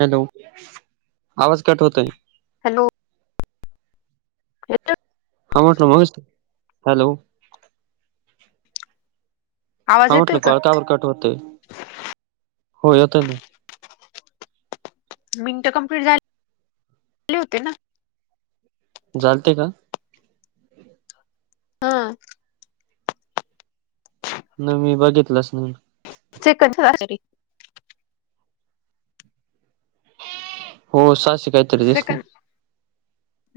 Hello, आवाज cut होतोय. Hello. येतोय हा म्हटलं मस्त, हॅलो. आवाज हा येतोय म्हटलं का पळतावर कट होतंय, हो येतंय ना. मिंट कंप्लीट झालेली होते ना. झालते का. हां [inaudible] मी बघितलाच नाही. चिकन खायासाठी हो [unintelligible] सेकंड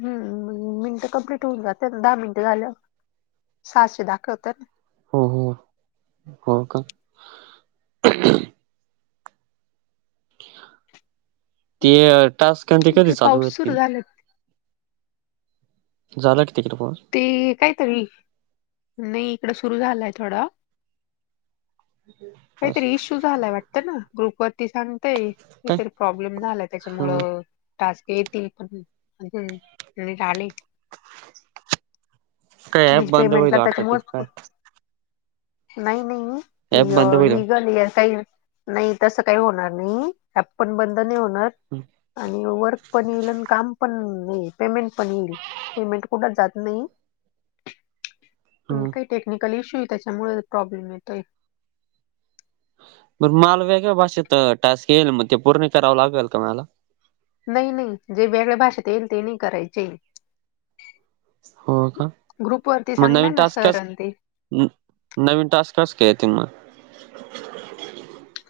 हम्म मिनिट कम्प्लीट होऊन जातात दहा मिनटं झाल्यावर. सहाशे दाखवत ना हो हो हो का ना ते अ टास्क त्यांचे कधी इकडे चालू पाऊस सुरू होतील? झाला झालं किती किं पण ते कायतरी नाही इकड सुरू झालंय थोडं पाऊस काहीतरी इश्यू झालाय वाटतं ना ग्रुप वरती सांगतय. काय काहीतरी प्रॉब्लेम झालाय ह त्याच्यामुळं टास्क येतील पण हम्म [inaudible] आले. काय ऍप म्हणजे बंद होईल पेमेंटला वाटत ते त्याच्यामुळंच काय नाही ऍप नाही बंद अह होईल लीगल [inaudible] नाही तसं काही होणार नाही, ह्यात पण बंद नाही होणार. हम्. आणि, वर्क पण येईल आणि काम पण नाही पेमेंट पण येईल, पेमेंट कुठंच जात नाही. ह पण काही टेक्निकल इशू हायं, त्याच्यामुळे प्रॉब्लेम येतोयं. मग मला वेगळ्या भाषेत टास्क येईल, मग ते पूर्ण करावं लागलं का मला. नाही नाही जे वेगळ्या भाषेत येईल ते नाही करायचे. हो का ग्रुप वरती मग नवीन सांगलाय ना टास्क कस सरां ते नवीन टास्क कस काय येतील मग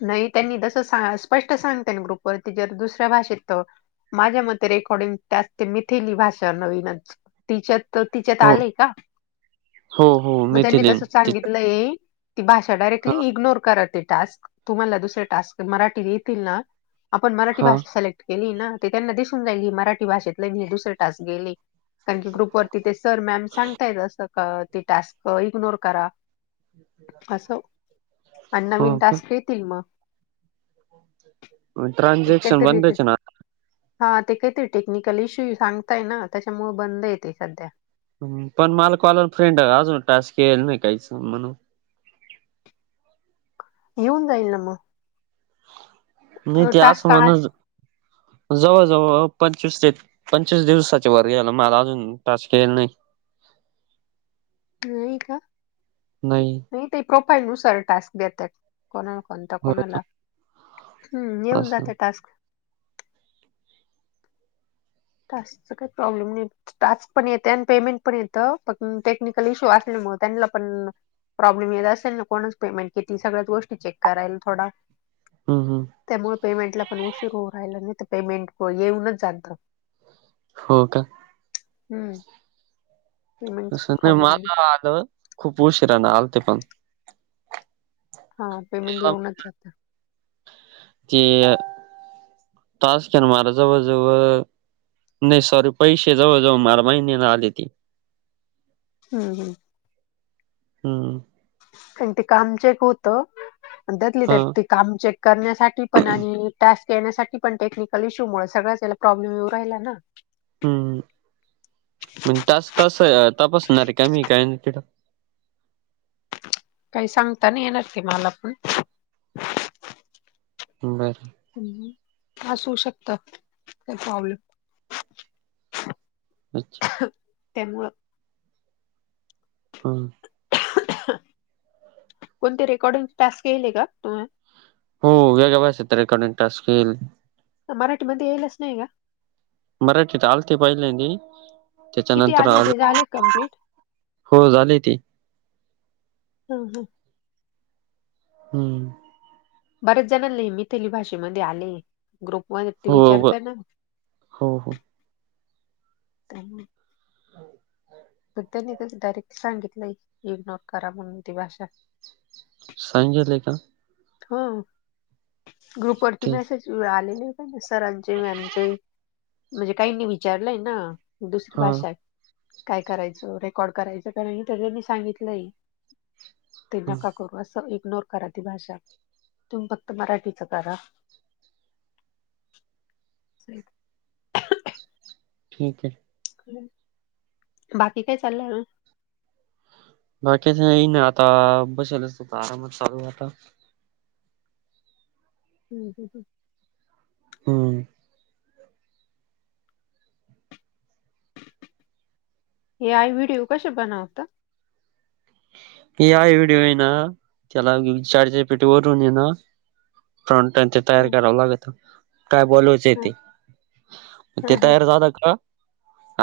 नाही त्यांनी जस सा स्पष्ट सांगत्यान ग्रुप वरती जर दुसऱ्या भाषेत तर माझ्या मते रेकॉर्डिंग त्यात ते मिथिली भाषा नवीनच तिच्यात त तिच्यात हो आलंय का हो हो मग त्यांनी मिथिलीन तस तिच्या सांगितलंय ती भाषा हा डायरेक्टली इग्नोर करा ते टास्क तुम्हाला दुसरे टास्क मराठीत येतील ना आपण मराठी हा भाषा सिलेक्ट केली ना ते त्यांना दिसून जाईल ही मराठी भाषेतले नाही हे दुसरे टास्क गेले. कारण की ग्रुप वरती ते सर मॅम सांगतायेत असं ते टास्क इग्नोर करा. असं अण् हो नवीन का टास्क येतील मग. ते ट्रान्झॅक्शन कायतरीे येतं. बंदच ना हा ते काहीतरी टेक्निकल इश्यू सांगताय ना त्याच्यामुळं बंद हे ते सध्या. हम्म पण मला कॉल फ्रेंड अजून टास्क यायला नाही काहीच म्हणून. येऊन जाईल ना म नाही ते असं टास्क म्हण जवळ जवळ पंचवीस हे त. पंचवीस दिवसाचे वर गेला मला अजून टास्क यायला नाही. नाही का? नाही. नाही ते [unintelligible] टास्क देतात कोणा कोणता हो कोणाला? हम्म! येऊन असं जातं टास्क. टास्कचं काही प्रॉब्लेम नाही. टास्क पण येते, आणि पेमेंट पण येतं, पण टेक्निकल इश्यू असल्यामुळं त्यांना पण प्रॉब्लेम येत असेल ना, कोणाचं पेमेंट किती सगळ्याच गोष्टी चेक करायल थोडा हम्म! हम्म. त्यामुळे पेमेंटला पण उशीर होऊ राहिला, नाही तर पेमेंट येऊनच जातं. हो का? [unintelligible] [inaudible] पेमेंटचा असं नाही, प्रॉब्लेम माज आलं खूप उशिराने आलते पण हा, पेमेंट त्याला येऊनच ते टास्क मला जवळजवळ नाही सॉरी, पैसे जवळजवळ मला महिन्याने आले ते [unintelligible] [inaudible] हम्म! कारण ते काम चेक होतं, त्यातले हा त्यात काम चेक करण्यासाठी, पण आणि टास्क येण्यासाठी पण, टेक्निकल इश्यूमुळे सगळंच याला प्रॉब्लेम येऊ राहिला ना. हम्म! म्हण तास तास तपासणार आहे का मी काय ना तिथं काही सांगताना नय येणार, ते मला पण बरं. ह्, असू शकतात, काय प्रॉब्लेम. [unintelligible] [inaudible] त्यामुळं हम. कोणते रेकॉर्डिंग टास्क यायले का? तुम्ह हो, वेगळ्या भाषेत त रेकॉर्डिंग टास्क मराठीमध्ये येईलच नाही ना मराठीत आलते पहिल्यांदी, किती त्याच्यानंतर आ आले ते झाले कम्प्लीट हो झाले ते हं हं. [unintelligible] [inaudible] बऱ्याच जणांना मिथीली भाषेमध्ये आले ग्रुप वनी हो ब विचारत ना- हो हो पग त्यांनी ते डायरेक्ट सांगितलंय इग्नोर करा म्हणून ती भाषा सांगितले का? हम, ग्रुप वरती ठीक मेसेज आलेले ना, सरांचे, मॅमचे, म्हणजे काहीनी विचारलंय ना दुसरी हा भाषा, काय करायचं रेकॉर्ड करायचं का नाही, त्यानी सांगितलंय ते हा नका करू, असं इग्नोर करा ती भाषा, तुम्ही फक्त मराठीच करा. [unintelligible] [inaudible] ठीक आहे. बाकी काय चाललंय? [unintelligible] आता बसेल अस आरामात चालू आता. [unintelligible] [inaudible] हम्म! एआय व्हिडिओ कसे बनवता? ऐआय व्हिडिओ आहे ना, त्याला चैट जिपेटी वरून ये ना, फॉंट त्या तयार हा करावं लागत, काय बनवायचं आहे हा ते, ते तयार हा झालं का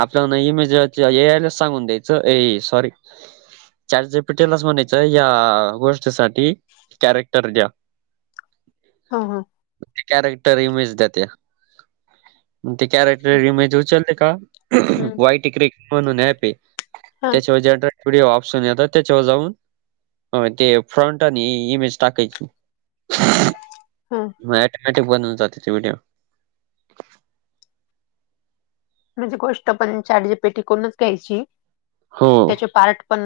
आपल्याला इमेज ए आयला सांगून द्यायचं. ए सौरी चाट जीपीटी ला टेलास म्हणायचं, या गोष्टीसाठी कॅरेक्टर द्या. हा. हा. ते कॅरेक्टर इमेज देते. ते कॅरेक्टर इमेज उचलते का? हम्म वाईट इकरिक म्हणून एॅपे, हा त्याच्यावर जनरल वडिओ ऑप्शन येतात. त्याच्यावर जाऊन ते फ्रँट आणि इमेज टाकायची. हा. म ऐटोमॅटीक बनून जात ते व्हडिओ. म्हणजे गोष्ट पण चॅट जि पि टी करूनच घ्यायची. हो. त्याचे पार्ट पण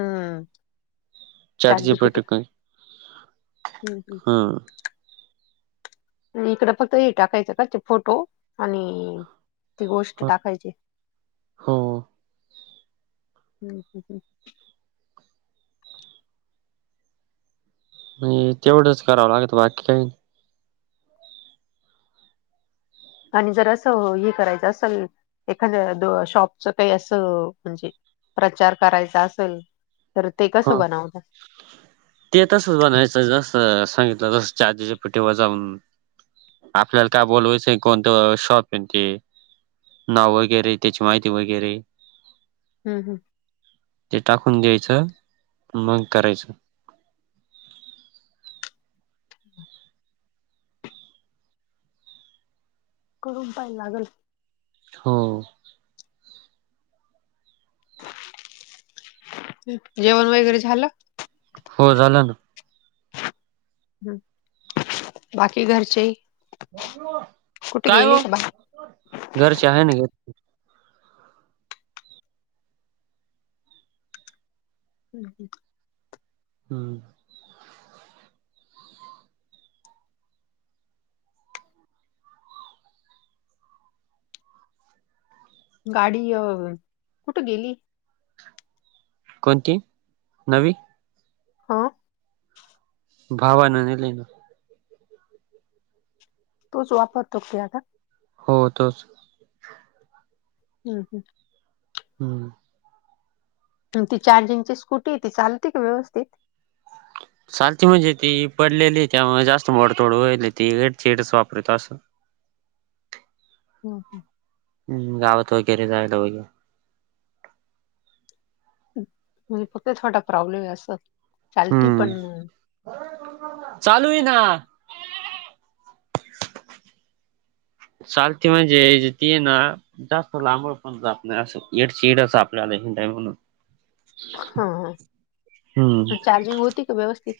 चॅट जी पी टी हा. इकडं फक्त हे टाकायचं का? फोटो आणि ते गोष्ट टाकायची. हो हहह नाही. तेवढंच करावं लागत बाकी काही नाही. आणि जर असं हे करायचं असल, एखाद्या शॉपच काही असं म्हणजे प्रचार करायचा असल, तर ते कसं ह बनवता? ते तसच बनायचं. जस सांगितलं तस चॅट जी पि टी वर जाऊन आपल्याला काय बोलवायचं कोणतं शॉप [unintelligible] नाव वगैरे, त्याची माहिती वगैरे हम्म् हम्म. ते टाकून द्यायचं मग करायचं. करून पाहाय लागल. हो. जेवण वगैरे झालं? हो झालं ना. हम् बाकी घरचे कुठे काय गेले ओ, का बा घरचे आहे ना घ हम हम. हम्म. गाडी अ कुठं गेली? कोणती नवी? हा. भावान नेलय ना. तूच वापरतो [unintelligible] का? हो. तोच. हम् हम्. हम्म. ती चार्जिंगची स्कूटी ती चालते का व्यवस्थित? चालती, म्हणजे ती पडलेली त्यामुळे जास्त मोडतोड व्हायल. ती हेडचीडच वापरत असं ह हम. हम्म. गावात वगैरे जायला वगैरे. म्हणजे फक्त थोडा प्रॉब्लेम आहे असं. चालती पण चालूई ना चालती म्हणजे ती ना जास्त लांबळ पण जात नाही. असं एडचिडच आपल्याला हिंडाय म्हणून. हा. हा. हम्म आणि चार्जिंग होती का व्यवस्थित?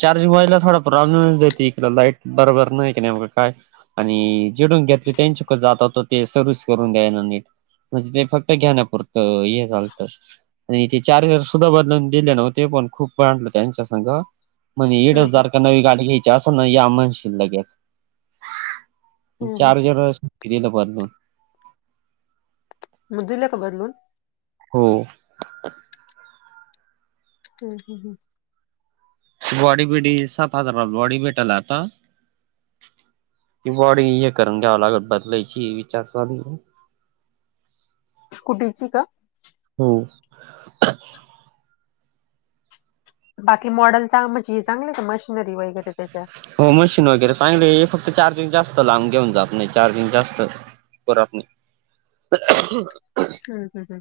चार्जिंग व्हायला थोडा प्रॉब्लेमच देती इकडं. लाईट बरोबर नाही की नीव काय? आणि जिडून घेतली त्यांच्याक जाताव त ते सर्विस करून द्यायना नीट, म्हणजे ते फक्त घ्याण्यापुरतं हे चालतं आणि ते चार्जर सुद्धा बदलवून दिले नव्हते पण खूप भांडलो त्यांच्यासंग. म्हणे एड हं, हं. हजार का नवी गाडी घ्यायची असं नाही की आम्हा म्हणशील लगेच हं, हं. चार्जरच दिलं बदलुन. म दिलं का बदलून? हो. हम् हम् हम बॉडी बिडी सात हजारात, बॉडी भेटल आता. की बाॅडी हे करुन घ्याव लागल, बदलायची विचार चालू हे. स्कुटीची का? हम्म. बाकी मॉडेलचा म्हणजे हे चांगले का मशिनरी वगैरे त्याच्या? हो मशीन वगैरे चांगली हे, फक्त चार्जिंग जास्त लांब घेऊन जात नाही चार्जिंग जास्त राहत नाही. हम हम हम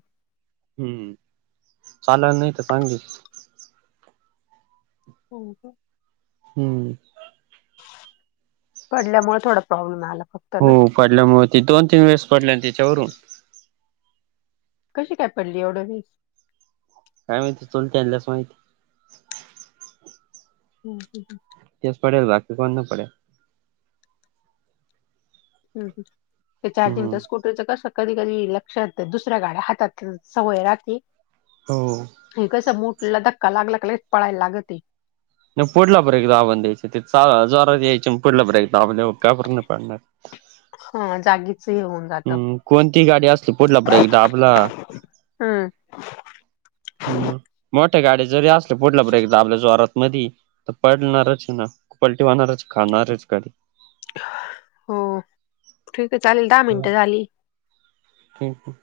हम्म चालाला नाही तर चांगलीच. हो का? हम्म पडल्यामुळे थोडा प्रॉब्लेम आला फक्त हो ना पडल्यामुळे ते दोन तीन वेळेस पडले ना त्याच्यावरून कशी काय पडली एवढं वेळेस काय माहिती चलत्यांनाच माहिती हम ह तेच पडेले बाकी कोणी नाही पडेल ह हम्म चार्जिंगच्या स्कूटी तुचं कसं कधी कधी लक्षात दुसऱ्या गाड्या हातात सवय राहती हो हे कसं मोठला धक्का लागला का लगेच पळायला लागती नाही पुढला ब्रेक दाबून द्यायची, तीचा जोरात यायची पुढला ब्रेक दाबल्यावर का बरं नाही पडणार. हा जागीच येऊन हम् कोणती गाडी असली पुढला ब्रेक दाबला हम्म ह् मोठ्या गाड्या जरी असल्या पुढला ब्रेक दाबला जोरात मधी तर पडणारच ना पलटी वाहणारच खाणारच कडी हो ठीक आहे चालेल दहा मिनटं झाली क